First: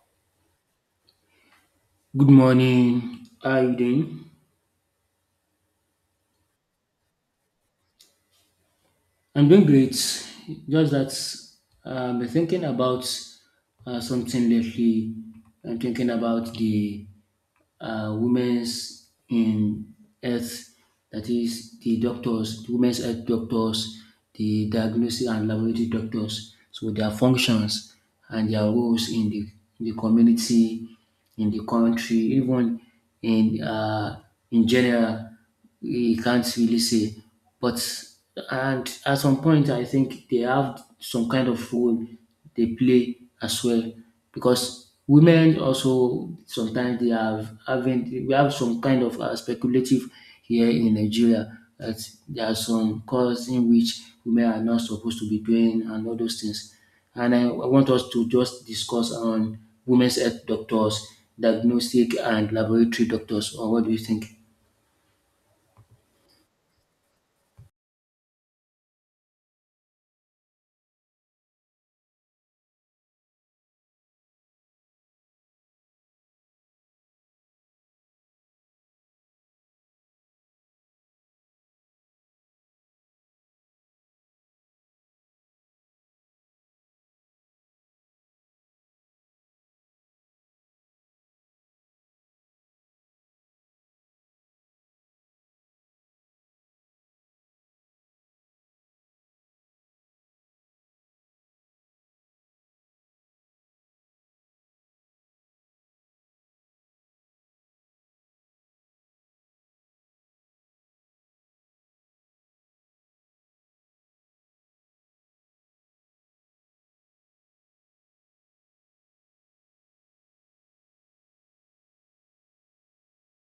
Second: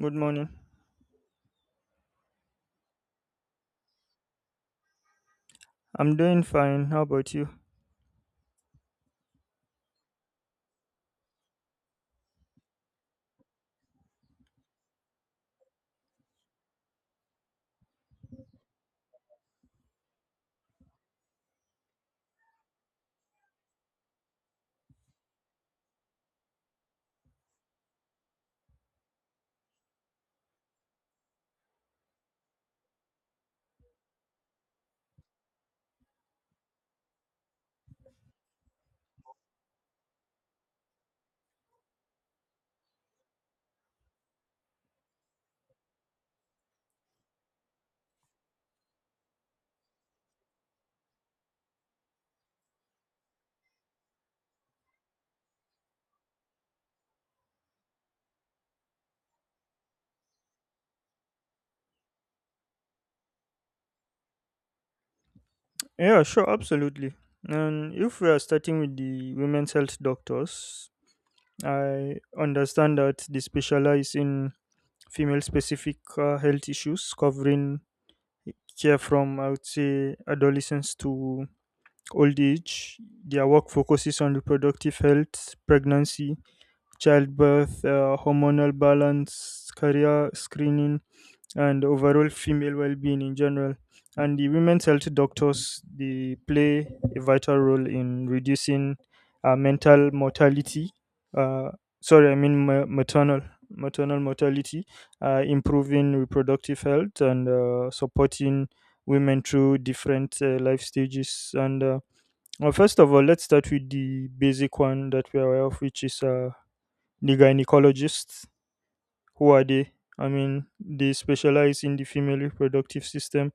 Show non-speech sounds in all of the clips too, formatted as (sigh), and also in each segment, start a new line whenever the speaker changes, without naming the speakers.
Good morning.
Good morning. How are you doing?
I'm doing fine. How about you?
I'm doing great. Just that I've been thinking about something lately. I'm thinking about the women's in health, that is the doctors, the women's health doctors, the diagnosis and laboratory doctors. So their functions and their roles in the community, in the country, even in uh, in general. You can't really say. But and at some point, I think they have some kind of role they play as well, because women also sometimes they have having we have some kind of speculative here in Nigeria that there are some cause in which women are not supposed to be doing and all those things. And I want us to just discuss on women's health doctors, diagnostic and laboratory doctors, or what do you think?
Yeah, sure, absolutely. And if we are starting with the women's health doctors, I understand that they specialize in female specific health issues covering care from, I would say, adolescence to old age. Their work focuses on reproductive health, pregnancy, childbirth, hormonal balance, career screening and overall female well-being in general, and the women's health doctors they play a vital role in reducing mental mortality, uh, sorry I mean ma- maternal maternal mortality, improving reproductive health and supporting women through different life stages. And well, first of all, let's start with the basic one that we are aware of, which is, the gynecologist. Who are they? I mean, they specialize in the female reproductive system.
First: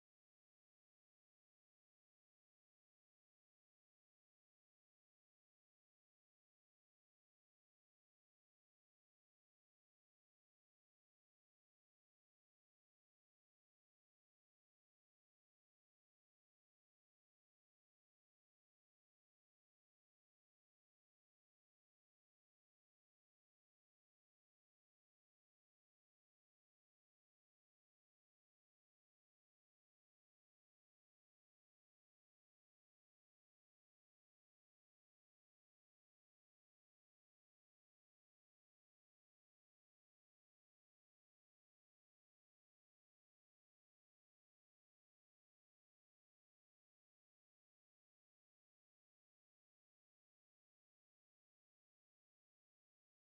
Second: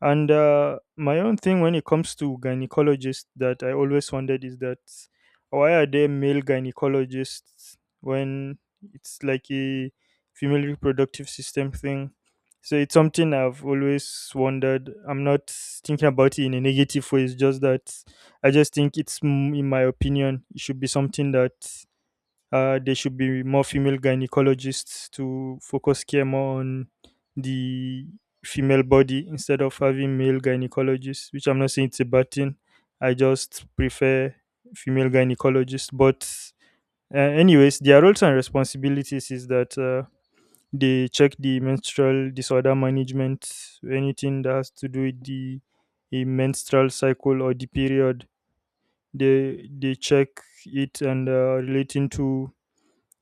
And my own thing when it comes to gynecologists that I always wondered is that why are there male gynecologists when it's like a female reproductive system thing? So it's something I've always wondered. I'm not thinking about it in a negative way. It's just that I just think it's, in my opinion, it should be something that, there should be more female gynecologists to focus care more on the female body instead of having male gynecologists, which I'm not saying it's a bad thing. I just prefer female gynecologists. But, anyways, their roles and responsibilities is that, they check the menstrual disorder management, anything that has to do with the a menstrual cycle or the period. They check it, and relating to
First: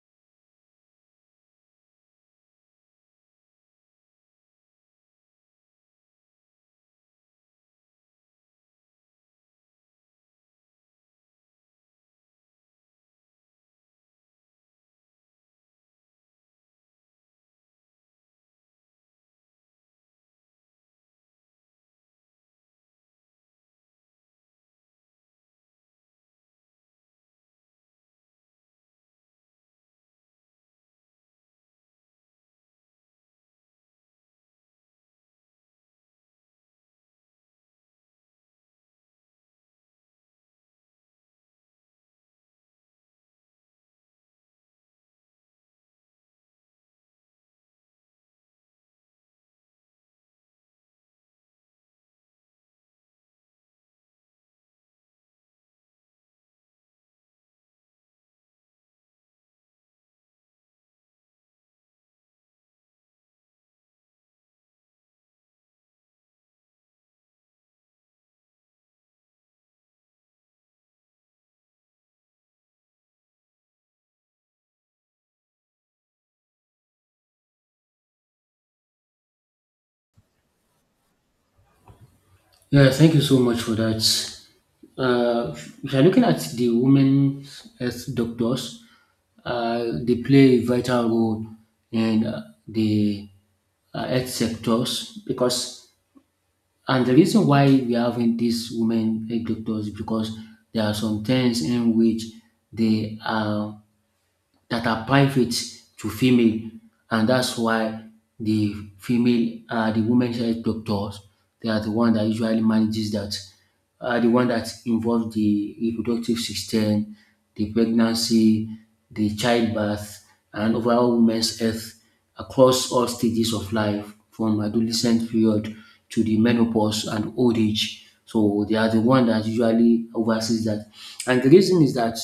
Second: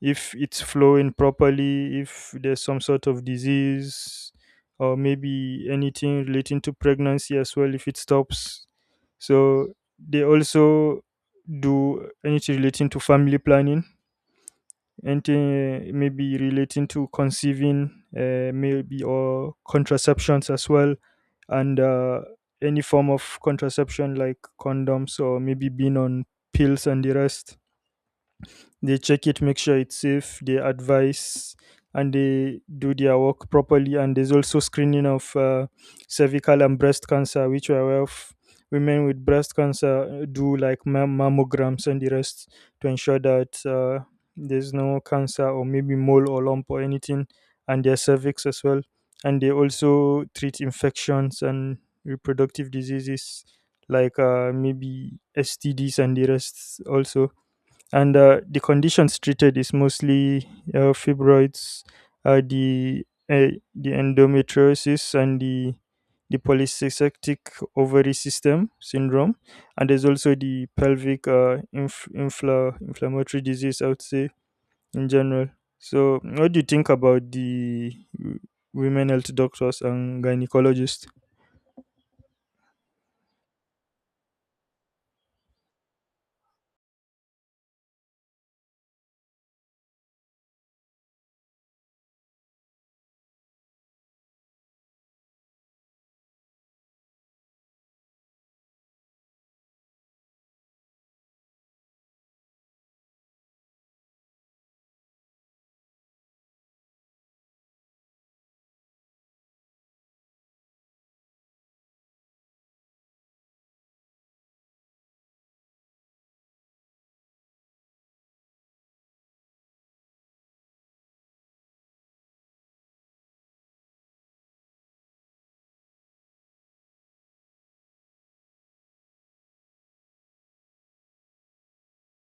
if it's flowing properly, if there's some sort of disease, or maybe anything relating to pregnancy as well, if it stops. So they also do anything relating to family planning, anything maybe relating to conceiving, maybe, or contraceptions as well, and any form of contraception like condoms or maybe being on pills and the rest. They check it, make sure it's safe, they advise, and they do their work properly. And there's also screening of, cervical and breast cancer, which are aware of. Women with breast cancer do like mammograms and the rest to ensure that, there's no cancer or maybe mole or lump or anything, and their cervix as well. And they also treat infections and reproductive diseases like, maybe STDs and the rest also, and the conditions treated is mostly, fibroids, uh, the uh, the endometriosis, and the polycystic ovary system syndrome. And there's also the pelvic, inflammatory disease, I would say, in general. So what do you think about the women health doctors and gynecologists?
Yeah, thank you so much for that. If you're looking at the women's health doctors, they play a vital role in the health sectors because, and the reason why we are having these women health doctors is because there are some times in which they are that are private to female, and that's why the female are the women health doctors. They are the one that usually manages that, are the one that involves the reproductive system, the pregnancy, the childbirth, and overall women's health across all stages of life, from adolescent period to the menopause and old age. So they are the one that usually oversees that. And the reason is that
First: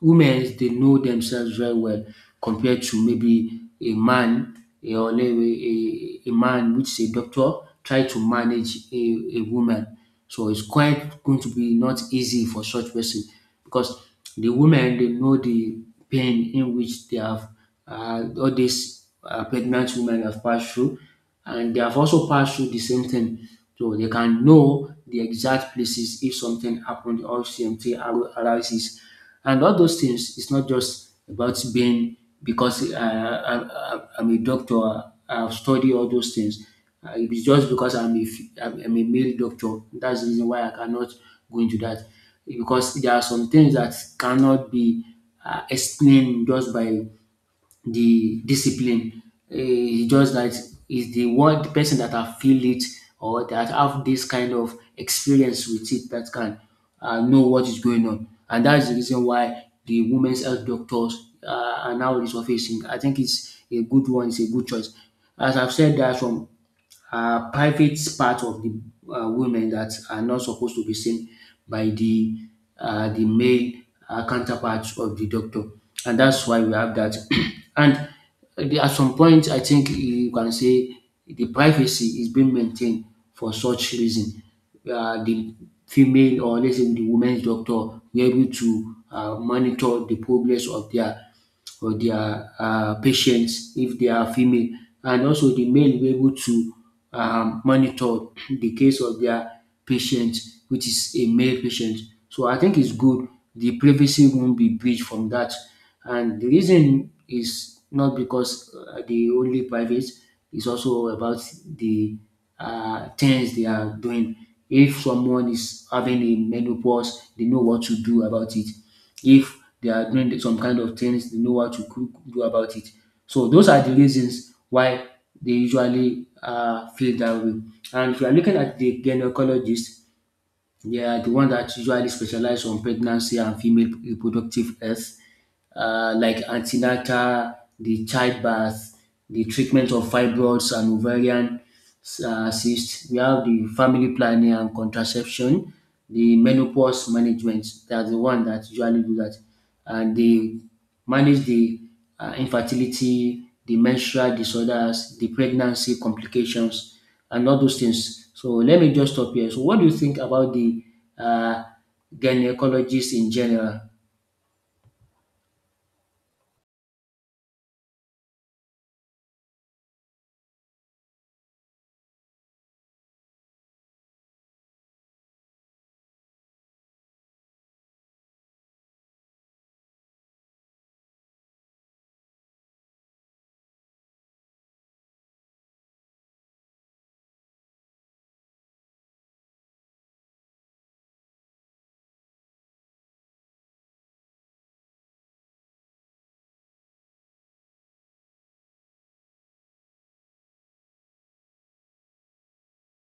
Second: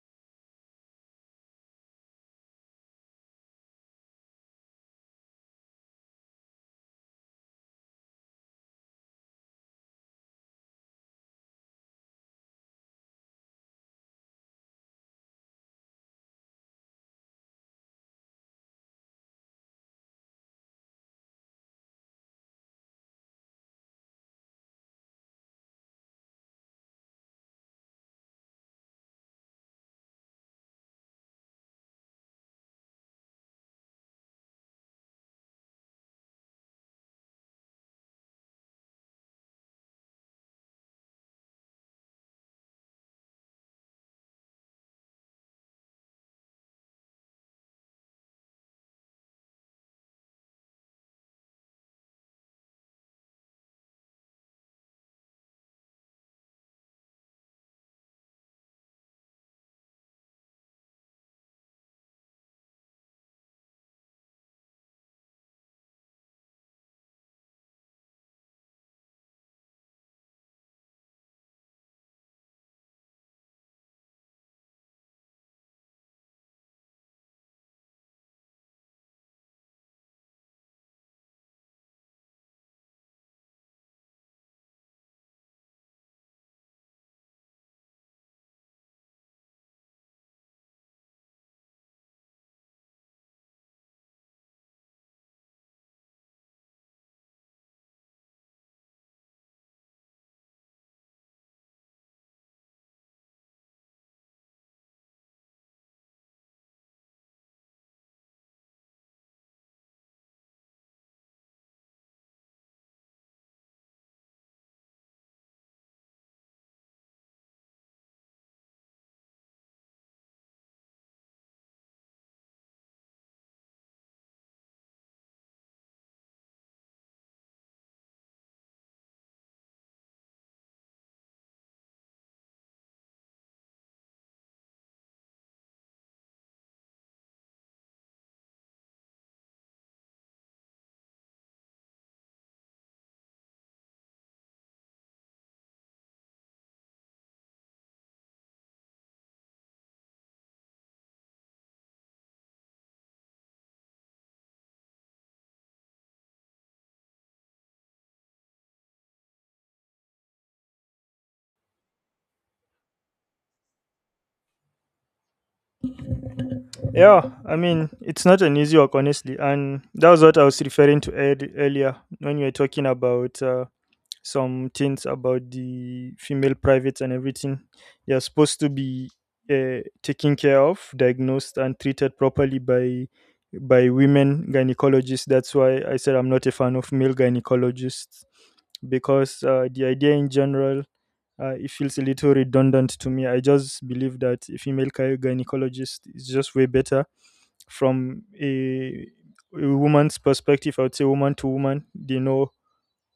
women they know themselves very well compared to maybe a man, or a, a man which is a doctor try to manage a woman. So it's quite going to be not easy for such person because the women they know the pain in which they have, all these pregnant women have passed through, and they have also passed through the same thing. So they can know the exact places if something happened or CMT ar- arises. And all those things, it's not just about being because I'm a doctor, I've studied all those things. It's just because I'm a, f- I'm a male doctor. That's the reason why I cannot go into that. Because there are some things that cannot be explained just by the discipline. It's just that is the one the person that have feel it or that have this kind of experience with it that can know what is going on. And that is the reason why the women's health doctors are now resurfacing. I think it's a good one, it's a good choice. As I've said, there are some private part of the women that are not supposed to be seen by the the male counterpart of the doctor, and that's why we have that. (clears throat) and at some point, I think you can say the privacy is being maintained for such reason. The female, or let's say the women's doctor be able to monitor the progress of their or their patients if they are female, and also the male will be able to monitor the case of their patient, which is a male patient. So I think it's good. The privacy won't be breached from that. And the reason is not because the only private is also about the things they are doing. If someone is having a menopause, they know what to do about it. If they are doing some kind of things, they know what to cook, do about it. So those are the reasons why they usually feel that way. And if you are looking at the gynecologist, yeah, the one that usually specialize on pregnancy and female reproductive health, like antenatal, the childbirth, the treatment of fibroids and ovarian cysts. We have the family planning and contraception, the menopause management. That's the one that usually do that, and they manage the infertility, the menstrual disorders, the pregnancy complications, and all those things. So let me just stop here. So what do you think about the uh, gynecologist in general?
Yeah, I mean, it's not an easy work, honestly. And that was what I was referring to earlier when you were talking about, some things about the female privates and everything. They're supposed to be, taken care of, diagnosed, and treated properly by women gynecologists. That's why I said I'm not a fan of male gynecologists, because the idea in general, it feels a little redundant to me. I just believe that a female gynecologist is just way better from a woman's perspective. I would say woman to woman, they know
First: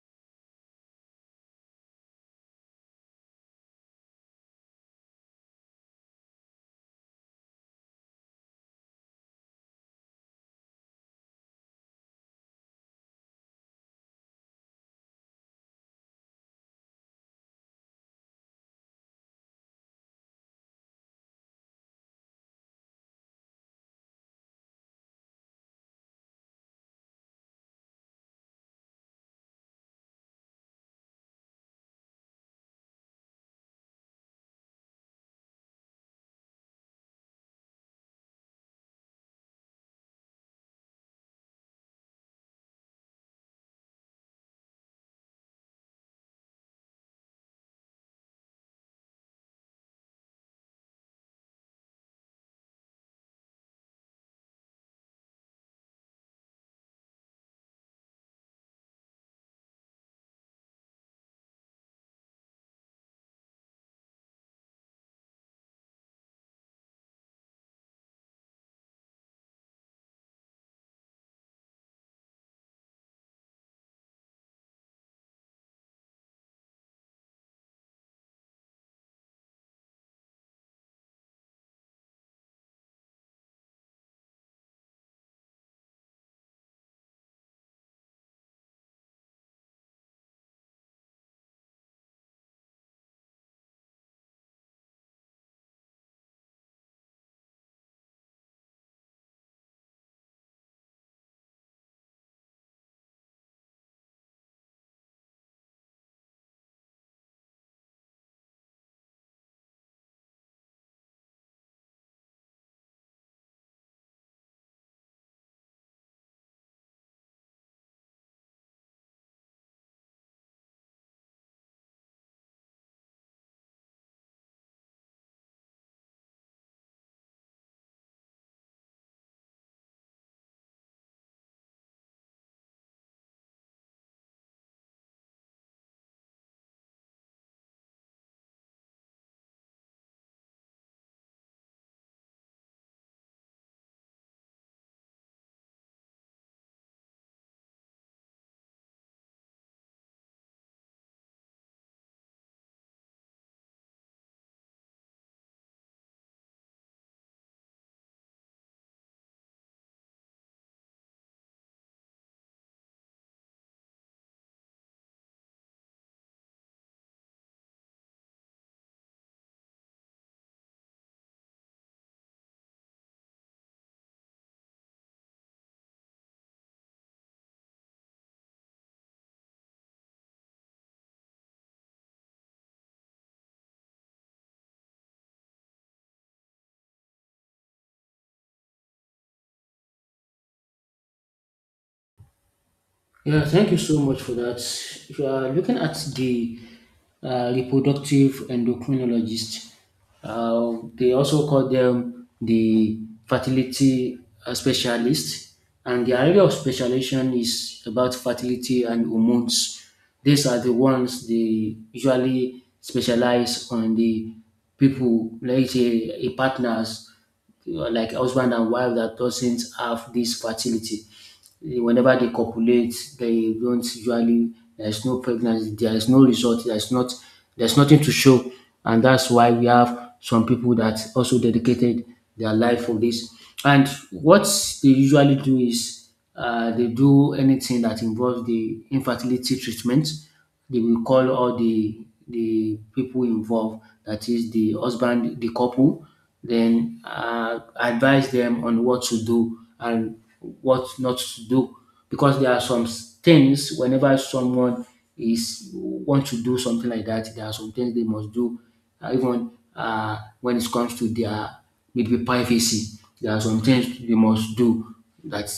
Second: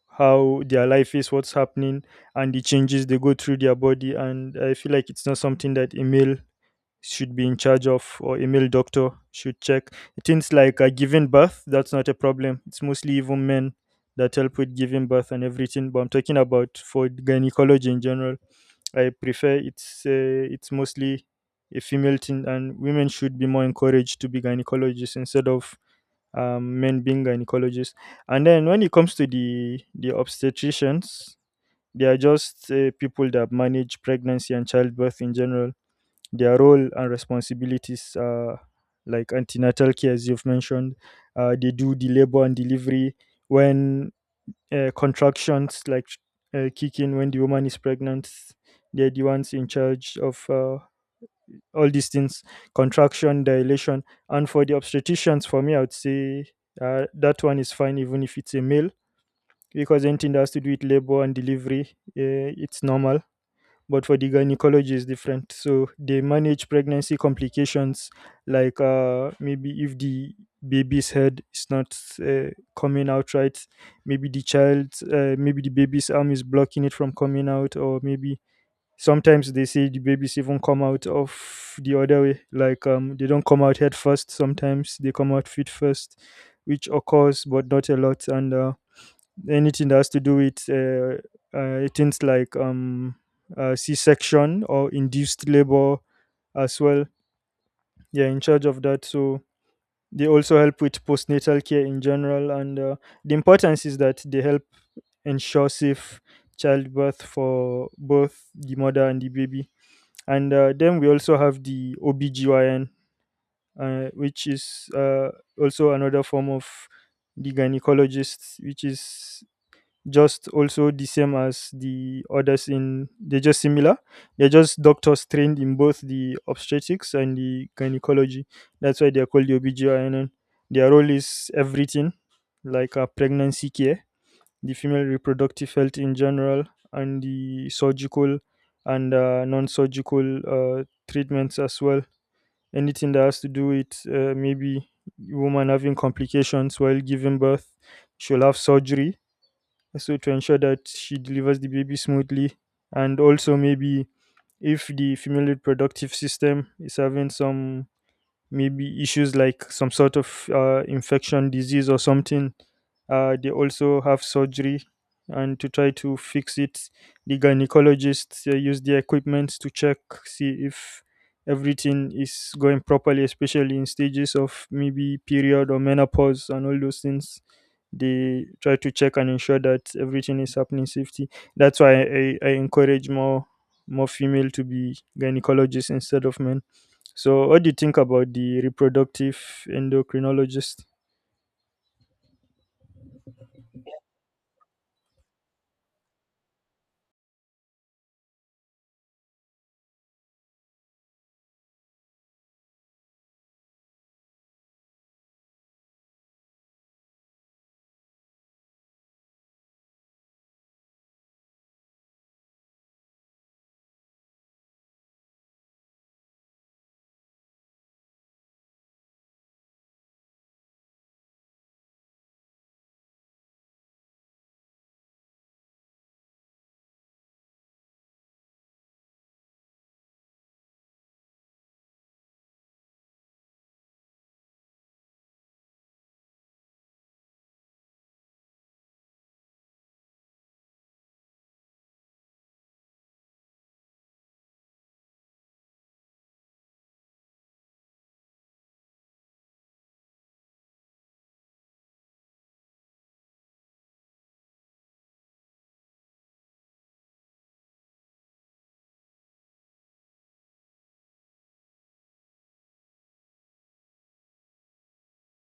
how their life is, what's happening, and the changes they go through their body. And I feel like it's not something that a male should be in charge of, or a male doctor should check. Things like, giving birth, that's not a problem. It's mostly even men that help with giving birth and everything. But I'm talking about, for gynecology in general, I prefer it's, it's mostly a female thing, and women should be more encouraged to be gynecologists instead of, men being gynecologists. And then when it comes to the obstetricians, they are just, people that manage pregnancy and childbirth in general. Their role and responsibilities are like antenatal care, as you've mentioned. They do the labor and delivery when, contractions like, kick in when the woman is pregnant. They're the ones in charge of, all these things: contraction, dilation. And for the obstetricians, for me, I would say, that one is fine even if it's a male, because anything that has to do with labor and delivery, uh, it's normal. But for the gynecology is different. So they manage pregnancy complications, like, maybe if the baby's head is not, uh, coming out right, maybe the child, maybe the baby's arm is blocking it from coming out, or maybe sometimes they say the babies even come out of the other way, like, they don't come out head first, sometimes they come out feet first, which occurs but not a lot. And anything that has to do with, things like, C-section or induced labor as well. They're in charge of that. So they also help with postnatal care in general. And the importance is that they help ensure safe childbirth for both the mother and the baby. And then we also have the OBGYN, which is, also another form of the gynecologist, which is just also the same as the others in they're just similar. They're just doctors trained in both the obstetrics and the gynecology. That's why they're called the OBGYN. Their role is everything, like, pregnancy care, the female reproductive health in general, and the surgical and, non-surgical, treatments as well. Anything that has to do with, maybe woman having complications while giving birth, she'll have surgery, so to ensure that she delivers the baby smoothly. And also maybe if the female reproductive system is having some, maybe issues like some sort of, infection disease or something, they also have surgery and to try to fix it. The gynecologists, use their equipment to check, see if everything is going properly, especially in stages of maybe period or menopause and all those things. They try to check and ensure that everything is happening safety. That's why I encourage more female to be gynecologists instead of men. So what do you think about the reproductive endocrinologist?
Yeah, thank you so much for that. If you are looking at the reproductive endocrinologist, they also call them the fertility specialist, and the area of specialization is about fertility and hormones. These are the ones they usually specialize on the people, like say, a partners, you know, like husband and wife that doesn't have this fertility. Whenever they copulate, they don't usually there's no pregnancy, there is no result, there's not there's nothing to show, and that's why we have some people that also dedicated their life for this. And what they usually do is they do anything that involves the infertility treatment. They will call all the people involved, that is the husband, the couple, then advise them on what to do and what not to do, because there are some s- things whenever someone is want to do something like that, there are some things they must do, even when it comes to their maybe privacy. There are some things they must do that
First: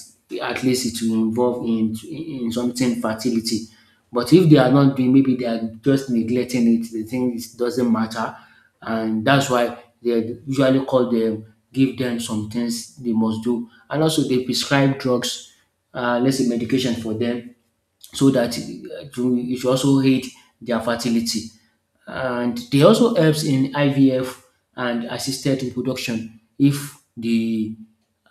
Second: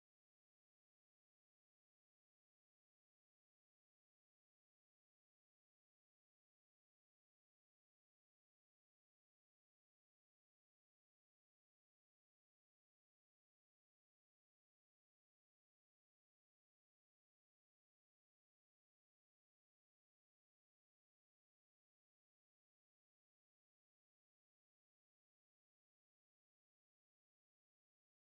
at least it will involve in something fertility. But if they are not doing, maybe they are just neglecting it, they think it doesn't matter, and that's why they usually call them, give them some things they must do, and also they prescribe drugs, let's say medication for them so that it should also aid their fertility. And they also helps in IVF and assisted reproduction if the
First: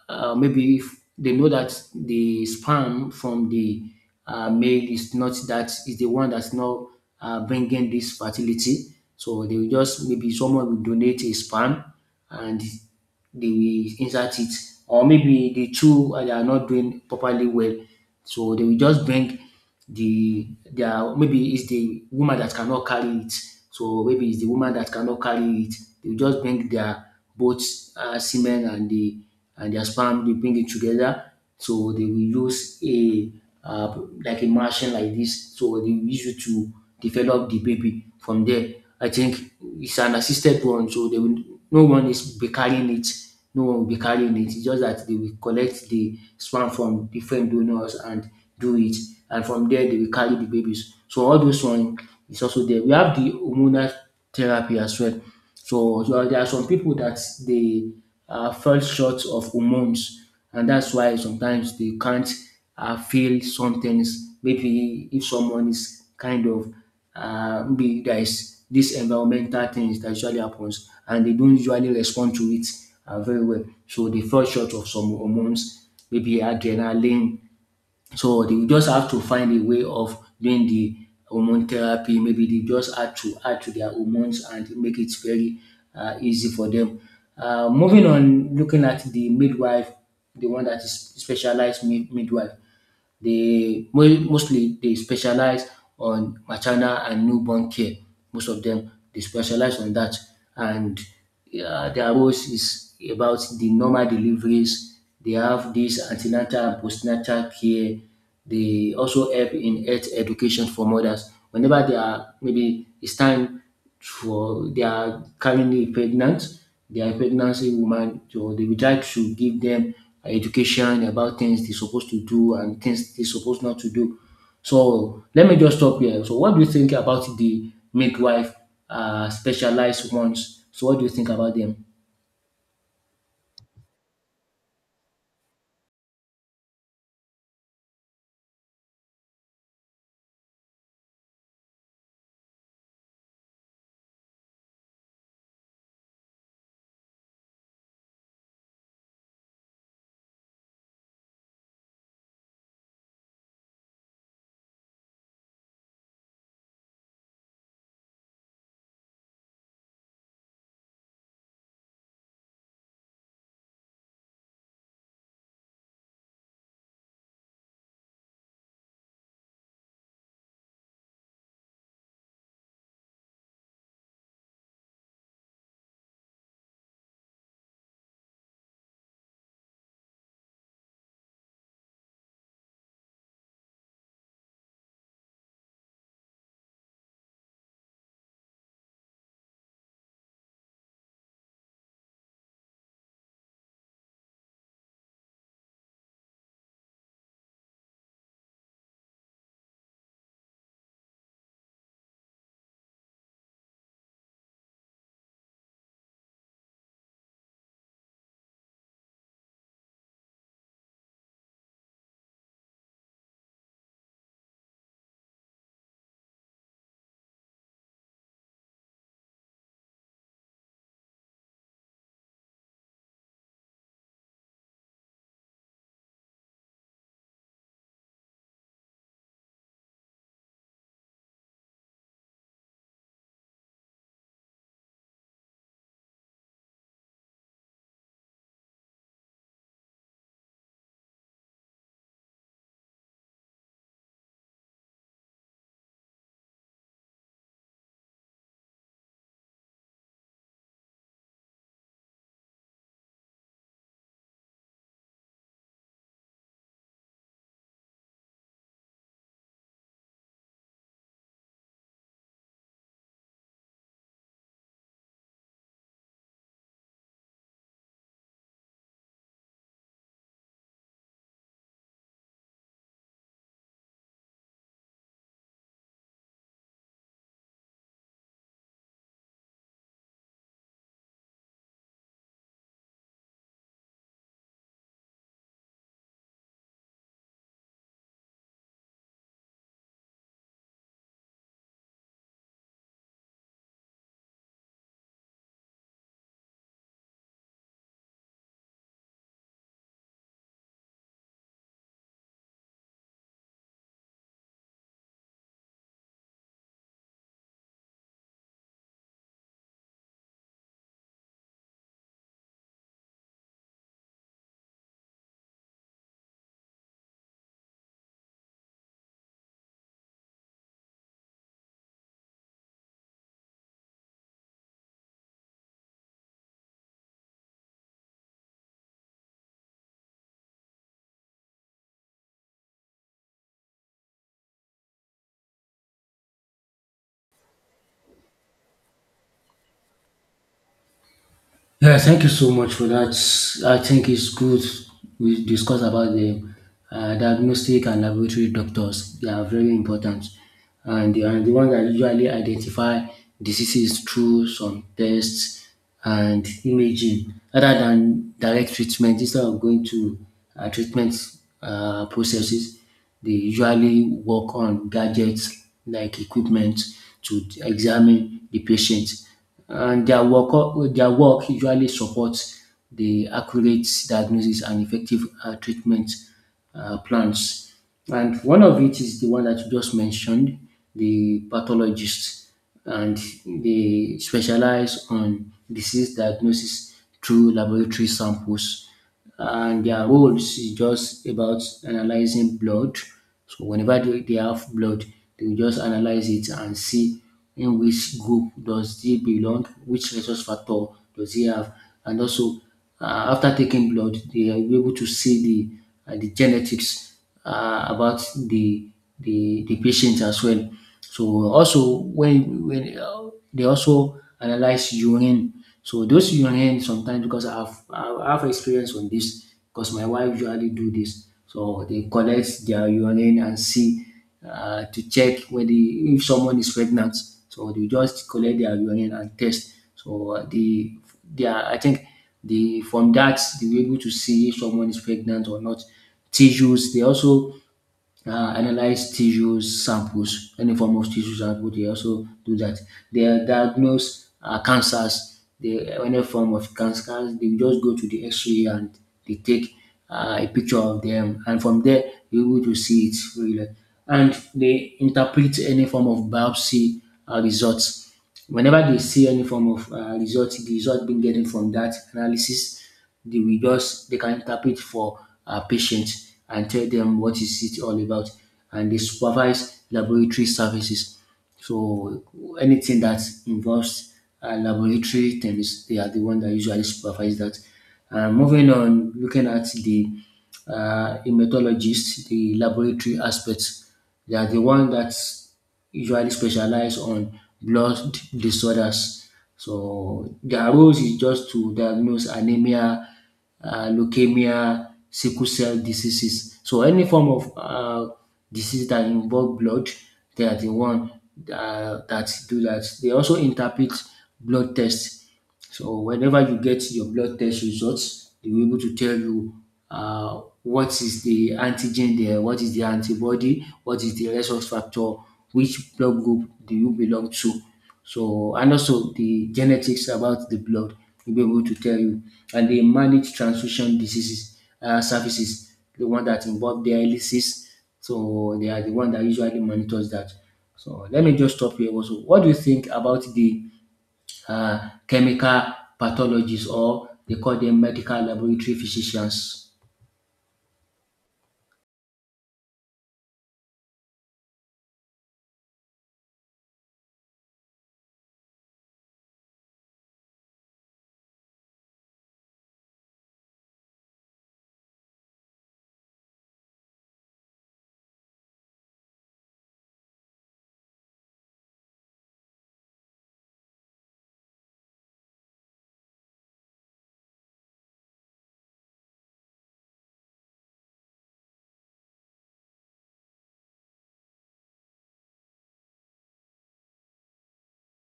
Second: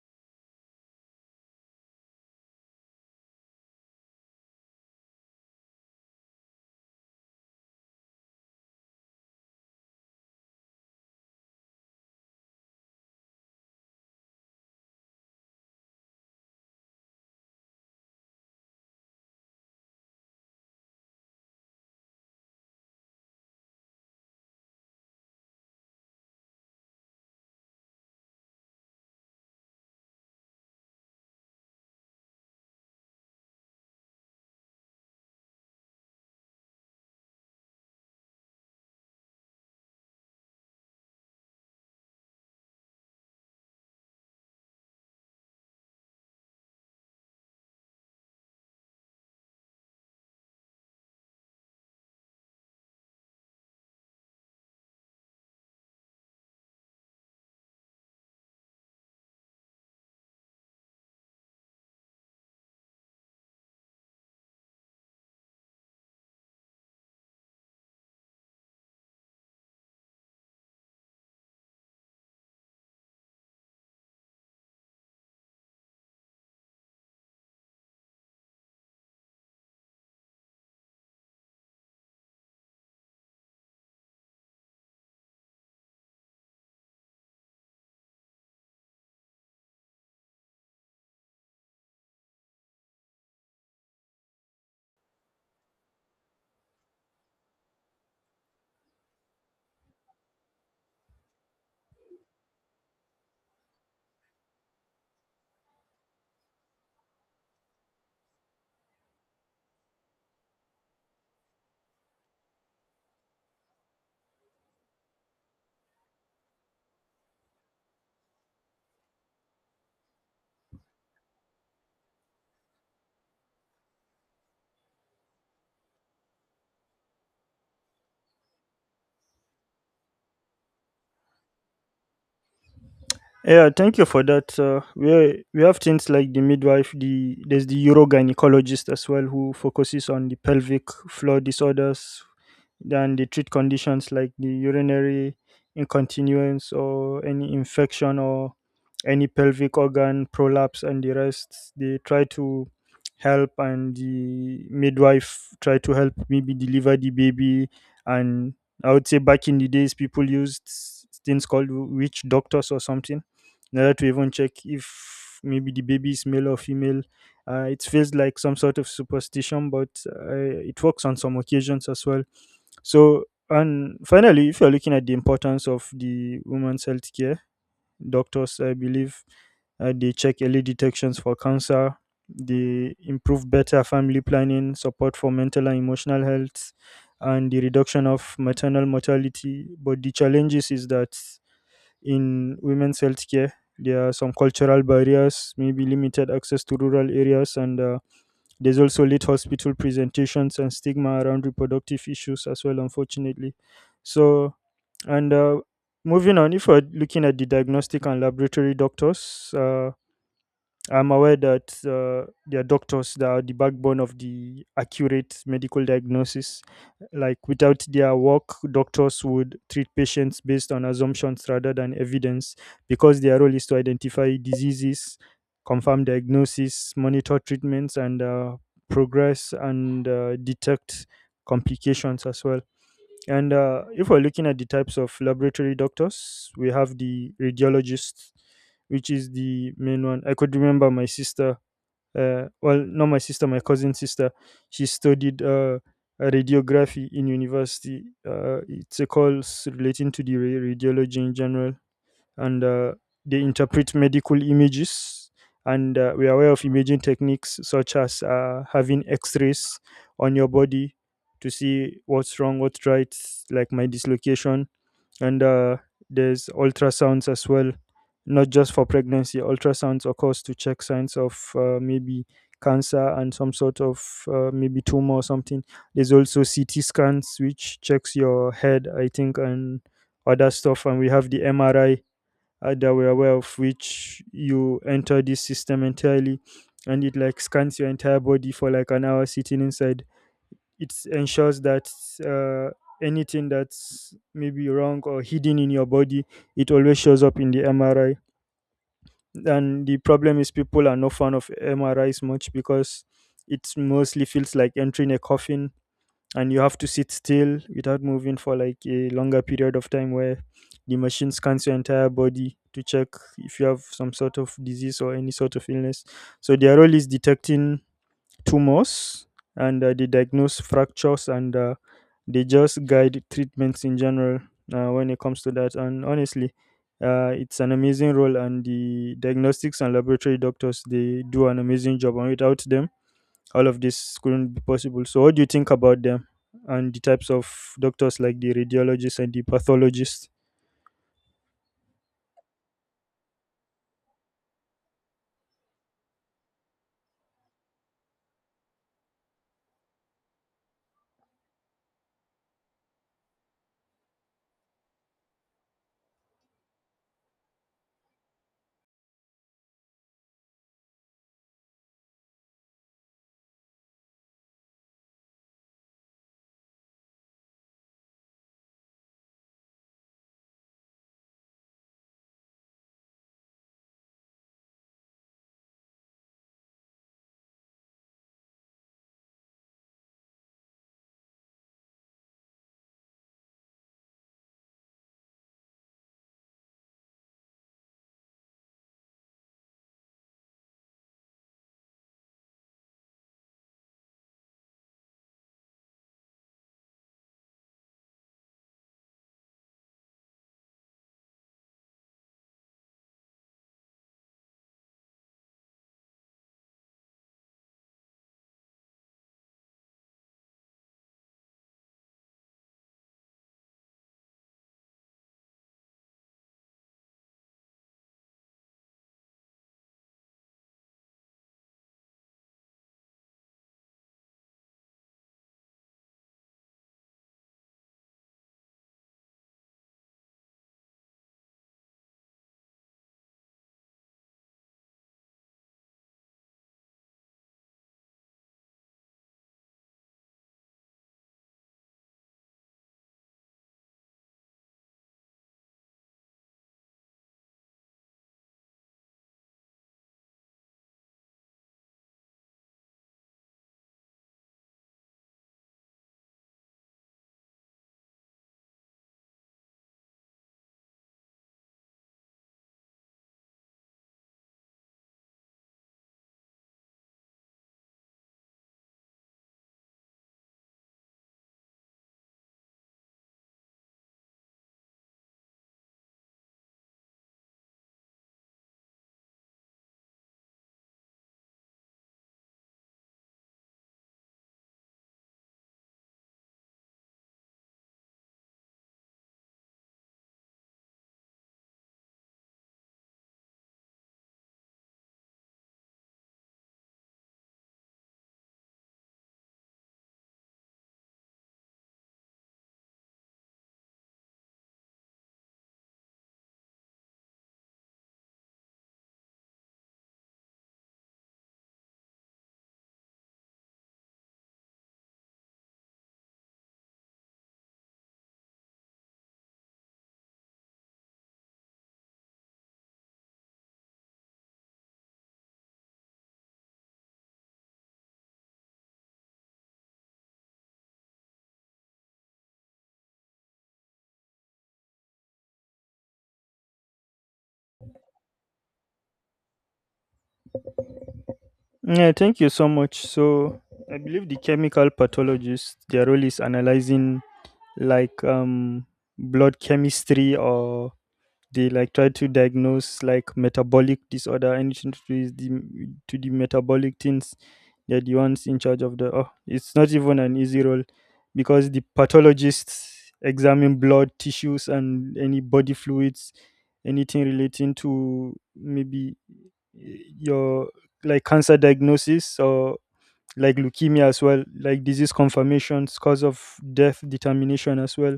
maybe if they know that the sperm from the male is not that is the one that's not bringing this fertility. So they will just maybe someone will donate a sperm and they will insert it, or maybe the two they are not doing properly well, so they will just bring the there maybe it's the woman that cannot carry it. So maybe it's the woman that cannot carry it. They will just bring their both semen and the and their sperm. They bring it together, so they will use a uh, like a machine like this. So they will use it to develop the baby. From there, I think it's an assisted one, so they will no one is be carrying it. No one will be carrying it. It's just that they will collect the sperm from different donors and do it, and from there they will carry the babies. So all those one is also there. We have the hormonal therapy as well. So there are some people that they fell short of hormones, and that's why sometimes they can't feel some things. Maybe if someone is kind of maybe there is this environmental things that usually happens, and they don't usually respond to it very well. So they fall short of some hormones, maybe adrenaline, so they will just have to find a way of doing the hormone therapy. Maybe they just had to add to their hormones and make it very easy for them. Moving on, looking at the midwife, the one that is specialized mid- midwife, they mo- mostly they specialize on maternal and newborn care, most of them they specialize on that. And their roles is about the normal deliveries. They have this antenatal and postnatal care. They also help in health education for mothers whenever they are maybe it's time for they are currently pregnant, they are pregnancy woman, so they would like to give them education about things they're supposed to do and things they're supposed not to do. So let me just stop here. So what do you think about the midwife specialized ones? So what do you think about them?
Yeah, thank you for that. We have things like the midwife, there's the urogynecologist as well, who focuses on the pelvic floor disorders. Then they treat conditions like the urinary incontinence, or any infection, or any pelvic organ prolapse and the rest. They try to help, and the midwife try to help maybe deliver the baby. And I would say back in the days people used things called witch doctors or something in order to even check if maybe the baby is male or female. It feels like some sort of superstition, but, it works on some occasions as well. So, and finally, if you're looking at the importance of the women's health care doctors, I believe, they check early detections for cancer, they improve better family planning, support for mental and emotional health, and the reduction of maternal mortality. But the challenges is that in women's healthcare, there are some cultural barriers, maybe limited access to rural areas, and, there's also late hospital presentations and stigma around reproductive issues as well, unfortunately. So, and moving on, if we're looking at the diagnostic and laboratory doctors, I'm aware that, there are doctors that are the backbone of the accurate medical diagnosis. Like, without their work, doctors would treat patients based on assumptions rather than evidence, because their role is to identify diseases, confirm diagnosis, monitor treatments and, progress, and, detect complications as well. And if we're looking at the types of laboratory doctors, we have the radiologist, which is the main one. I could remember my sister, well, not my sister, my cousin sister, she studied, radiography in university. It's a course relating to the radiology in general and they interpret medical images and we are aware of imaging techniques such as having x-rays on your body to see what's wrong, what's right, like my dislocation. And There's ultrasounds as well, not just for pregnancy. Ultrasounds occurs to check signs of, maybe cancer and some sort of, maybe tumor or something. There's also CT scans, which checks your head I think, and other stuff, and we have the MRI, that we're aware of, which you enter this system entirely and it like scans your entire body for like an hour sitting inside. It ensures that, uh, anything that's maybe wrong or hidden in your body, it always shows up in the MRI. And the problem is people are no fan of MRIs much because it mostly feels like entering a coffin and you have to sit still without moving for like a longer period of time, where the machine scans your entire body to check if you have some sort of disease or any sort of illness. So their role is detecting tumors, and they diagnose fractures, and they just guide treatments in general, when it comes to that. And honestly, it's an amazing role, and the diagnostics and laboratory doctors they do an amazing job. And without them, all of this couldn't be possible. So, what do you think about them and the types of doctors like the radiologists and the pathologists?
Yeah, thank you so much for that. I think it's good we discuss about the diagnostic and laboratory doctors. They are very important, and they are the ones that usually identify diseases through some tests and imaging, rather than direct treatment. Instead of going to treatment processes, they usually work on gadgets like equipment to examine the patient, and their work usually supports the accurate diagnosis and effective treatment plans. And one of it is the one that you just mentioned, the pathologist, and they specialize on disease diagnosis through laboratory samples, and their roles is just about analyzing blood. So whenever they have blood, they will just analyze it and see in which group does they belong, which resource factor does he have, and also after taking blood, they are able to see the genetics about the the patient as well. So also when they also analyze urine. So those urine sometimes because I have experience on this because my wife usually do this. So they collect their urine and see, to check whether if someone is pregnant. So they just collect their urine and test. So the they are, I think the From that they were able to see if someone is pregnant or not. Tissues, they also analyze tissues samples, any form of tissue sample, they also do that. They diagnose cancers, they, any form of cancers, they just go to the X-ray and they take a picture of them, and from there you're able to see it really. And they interpret any form of biopsy results. Whenever they see any form of result, the result being getting from that analysis, they will just they can interpret for our patients and tell them what is it all about. And they supervise laboratory services. So anything that involves laboratory things, they are the one that usually supervise that. And moving on, looking at the hematologists, the laboratory aspects, they are the one that's usually specialize on blood disorders. So their roles is just to diagnose anemia, leukemia, sickle cell diseases. So any form of disease that involve blood, they are the one that do that. They also interpret blood tests. So whenever you get your blood test results, they will be able to tell you what is the antigen there, what is the antibody, what is the resource factor, which blood group do you belong to. So and also the genetics about the blood will be able to tell you. And they manage transfusion diseases, services, the one that involve dialysis. So they are the one that usually monitors that. So let me just stop here also. What do you think about the chemical pathologists, or they call them medical laboratory physicians?
Yeah, thank you so much. So, I believe the chemical pathologists, their role is analyzing like, blood chemistry, or they like try to diagnose like metabolic disorder, anything to do with the to the metabolic things. They're the ones in charge of the. Oh, it's not even an easy role because the pathologists examine blood tissues and any body fluids, anything relating to maybe, your like cancer diagnosis or like leukemia as well, like disease confirmations, cause of death determination as well.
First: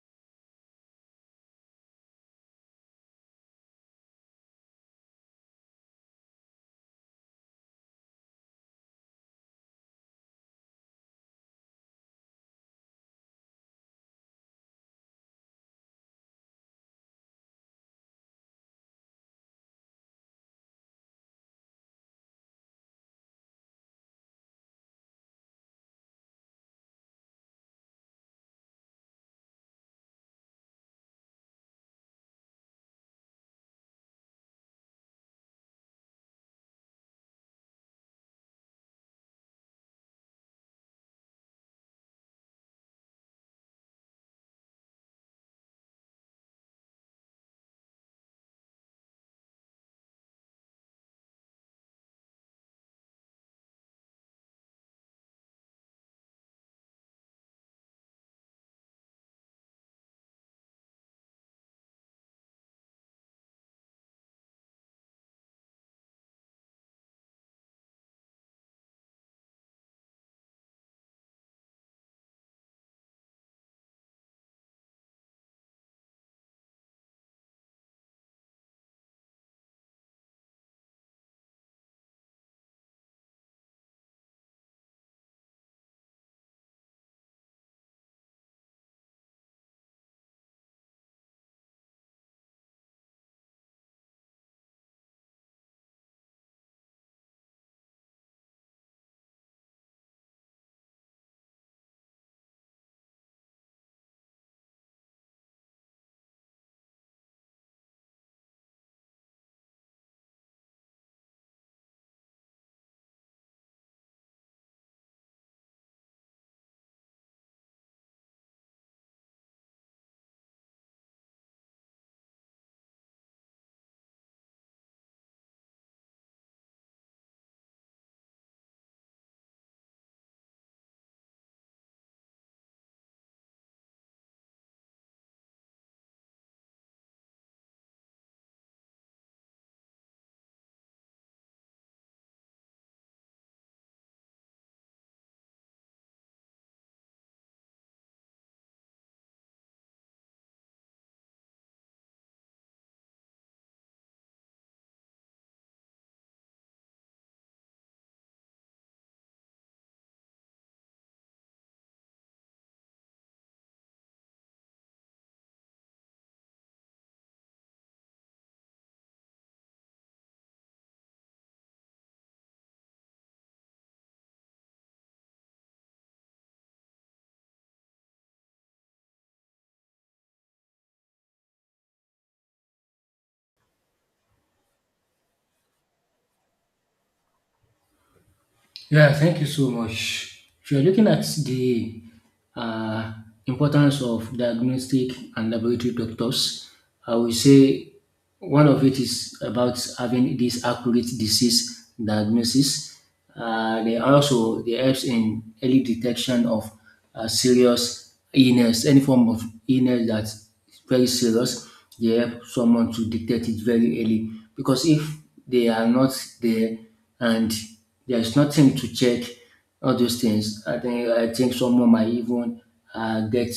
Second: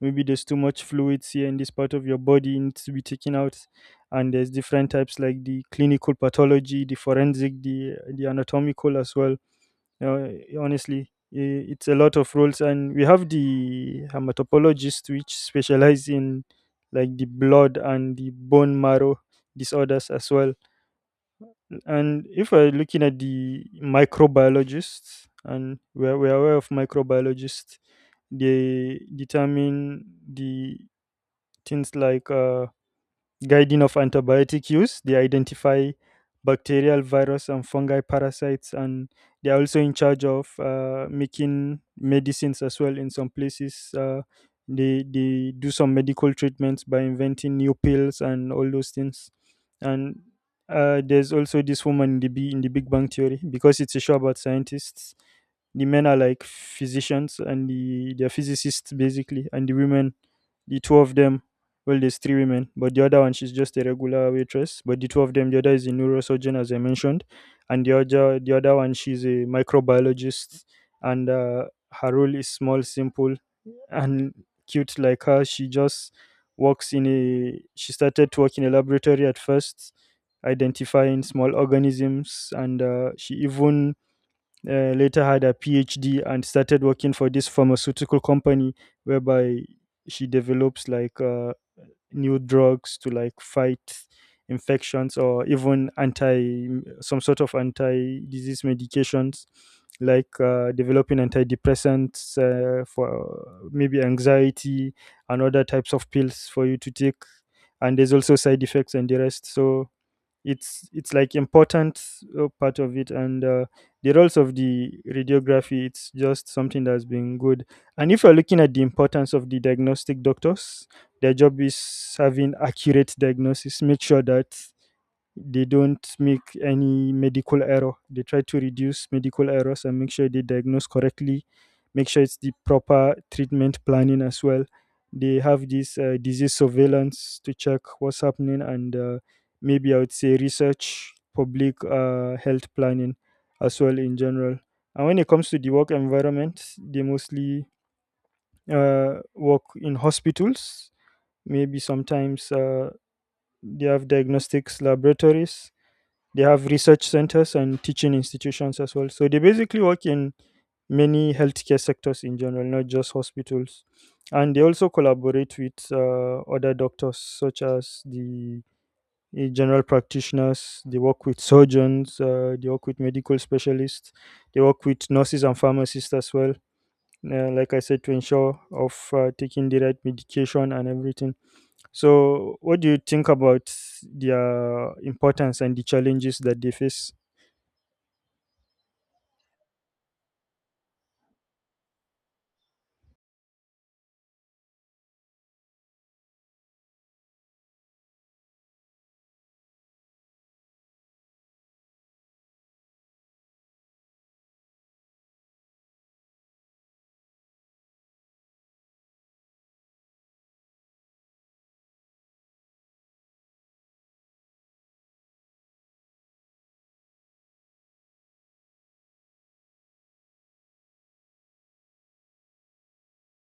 Maybe there's too much fluids here in this part of your body needs to be taken out. And there's different types like the clinical pathology, the forensic, the anatomical as well. Uh, Honestly, it's a lot of roles, and we have the hematopologists, which specialize in like the blood and the bone marrow disorders as well. And if we're looking at the microbiologists, and we're aware of microbiologists, they determine the things like, guiding of antibiotic use. They identify bacterial, virus, and fungi parasites, and they are also in charge of making medicines as well. In some places, they do some medical treatments by inventing new pills and all those things. And there's also this woman in the Big Bang Theory, because it's a show about scientists. The men are like physicians and they're physicists basically, and the women, the two of them, well, there's three women, but the other one she's just a regular waitress. But the two of them, the other is a neurosurgeon, as I mentioned, and the other one she's a microbiologist, and her role is small, simple, and cute like her. She just works in a. She started to work in a laboratory at first, identifying small organisms, and she even, later had a PhD and started working for this pharmaceutical company whereby she develops like. New drugs to like fight infections, or even anti, some sort of anti disease medications, like, developing antidepressants, for maybe anxiety and other types of pills for you to take. And there's also side effects and the rest. So it's, like important part of it, and the roles of the radiography, it's just something that's been good. And if you're looking at the importance of the diagnostic doctors, their job is having accurate diagnosis, make sure that they don't make any medical error. They try to reduce medical errors and make sure they diagnose correctly, make sure it's the proper treatment planning as well. They have this disease surveillance to check what's happening, and maybe I would say research, public health planning as well in general. And when it comes to the work environment, they mostly work in hospitals. Maybe sometimes they have diagnostics laboratories, they have research centers and teaching institutions as well. So they basically work in many healthcare sectors in general, not just hospitals. And they also collaborate with other doctors, such as the general practitioners. They work with surgeons. They work with medical specialists. They work with nurses and pharmacists as well. Like I said, to ensure of taking the right medication and everything. So, what do you think about their importance and the challenges that they face?
Yeah, thank you so much. If you're looking at the uh, importance of diagnostic and laboratory doctors, I will say one of it is about having this accurate disease diagnosis. They also they helps in early detection of serious illness, any form of illness that very serious, they help someone to detect it very early. Because if they are not there and there is nothing to check, all those things, I think someone might even get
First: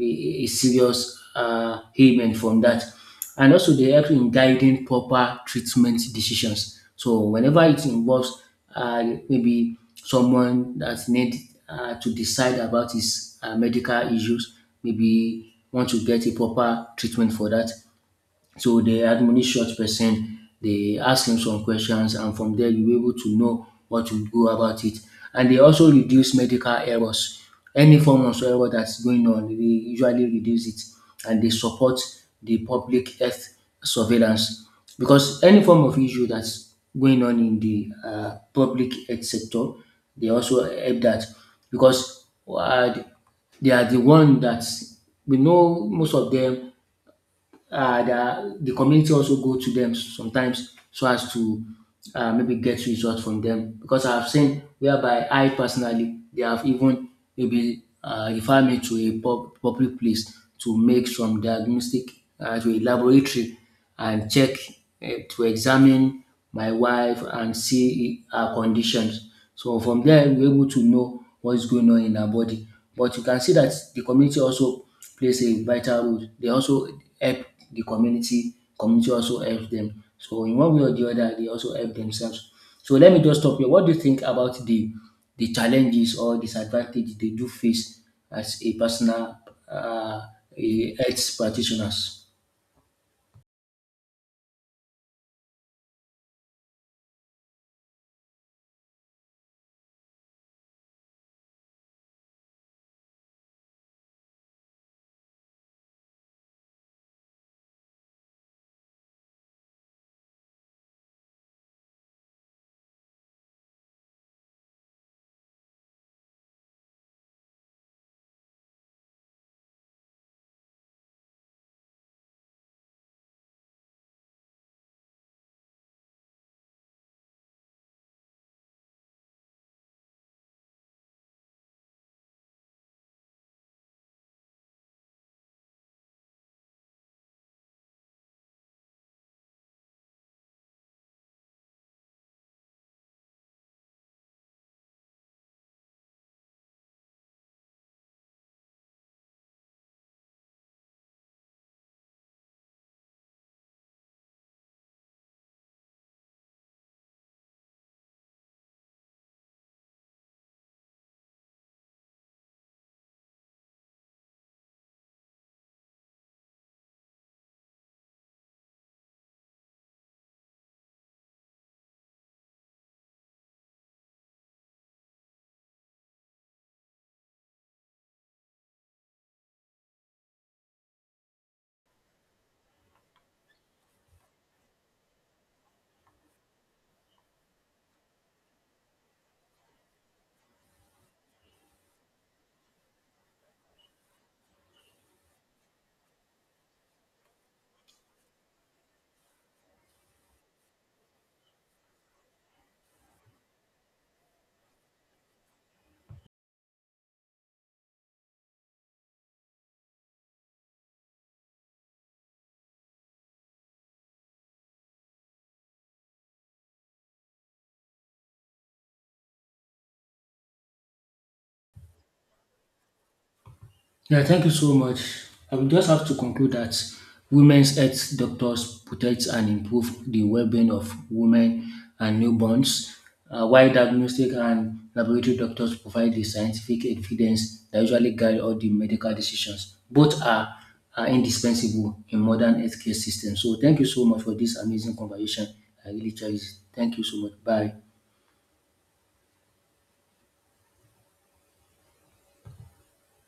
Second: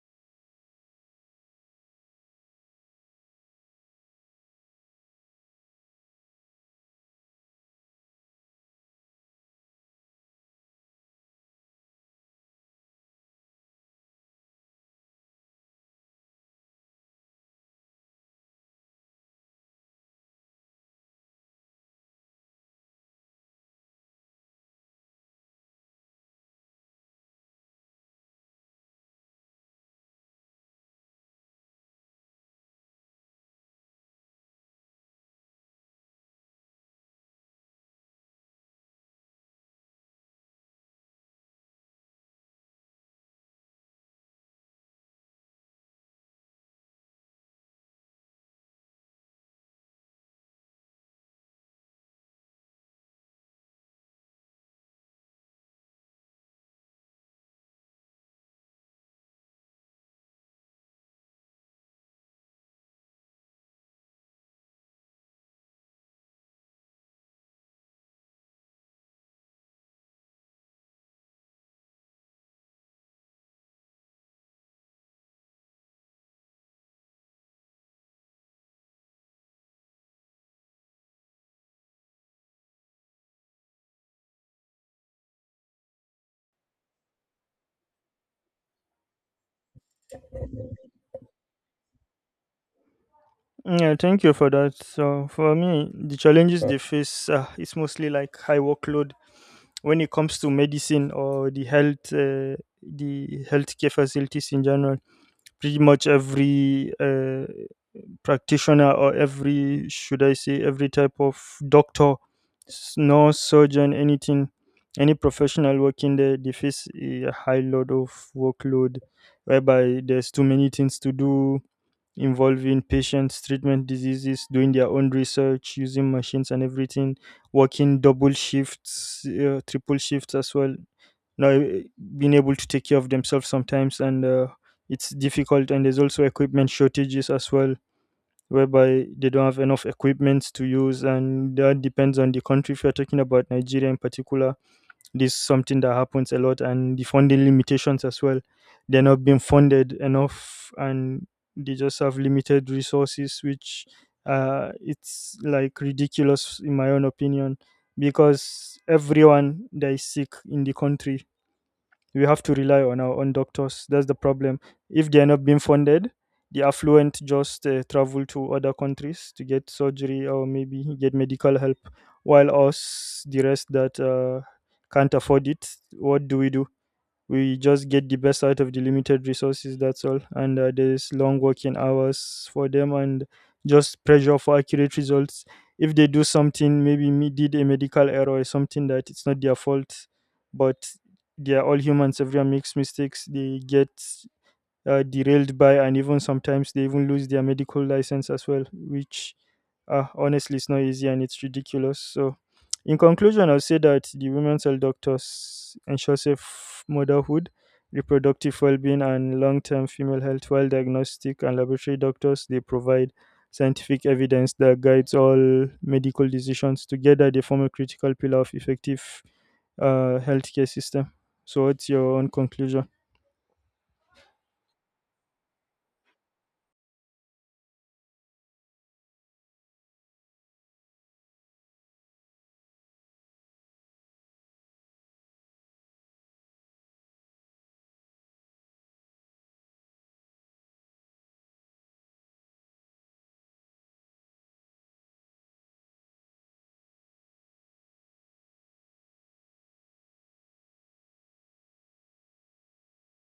a serious ailment from that. And also they help in guiding proper treatment decisions. So whenever it involves uh, maybe someone that need to decide about his medical issues, maybe want to get a proper treatment for that, so they admonish such person, they ask him some questions and from there you able to know what to do about it. And they also reduce medical errors. Any form of error that's going on, they usually reduce it, and they support the public health surveillance. Because any form of issue that's going on in the public health sector, they also help that. Because they are the one that we know most of them, the community also go to them sometimes so as to maybe get results from them, because I've seen whereby I personally they have even maybe referred me to a pub, public place to make some diagnostic, to a laboratory and check, to examine my wife and see her conditions, so from there, we're able to know what is going on in our body. But you can see that the community also plays a vital role. They also help the community. Community also helps them. So in one way or the other, they also help themselves. So let me just stop here. What do you think about the challenges or disadvantage they do face as a personal uh, a health practitioners?
Yeah, thank you for that. So for me, the challenges they face is mostly like high workload when it comes to medicine or the health, the healthcare facilities in general. Pretty much every practitioner, or every, should I say, every type of doctor, nurse, surgeon, anything, any professional working there, they face a high load of workload, whereby there's too many things to do involving patients, treatment diseases, doing their own research, using machines and everything, working double shifts, triple shifts as well. Now, being able to take care of themselves sometimes, and it's difficult. And there's also equipment shortages as well, whereby they don't have enough equipment to use, and that depends on the country. If you're talking about Nigeria in particular, this is something that happens a lot, and the funding limitations as well. They're not being funded enough, and they just have limited resources, which, it's like ridiculous in my own opinion, because everyone that is sick in the country, we have to rely on our own doctors. That's the problem. If they are not being funded, the affluent just travel to other countries to get surgery or maybe get medical help, while us, the rest that, can't afford it, what do we do? We just get the best out of the limited resources, that's all. And there's long working hours for them, and just pressure for accurate results. If they do something, maybe me did a medical error or something that it's not their fault, but they are all humans, everyone makes mistakes. They get derailed by, and even sometimes they even lose their medical license as well, which, honestly is not easy and it's ridiculous. So, in conclusion, I'll say that the women's health doctors ensure safe motherhood, reproductive well-being, and long-term female health, while diagnostic and laboratory doctors they provide scientific evidence that guides all medical decisions. Together, they form a critical pillar of effective healthcare system. So, what's your own conclusion?
Yeah, thank you so much. I will just have to conclude that women's health doctors protect and improve the well-being of women and newborns, while diagnostic and laboratory doctors provide the scientific evidence that usually guide all the medical decisions. Both are indispensable in modern healthcare systems. So thank you so much for this amazing conversation. I really cherish it. Thank you so much. Bye.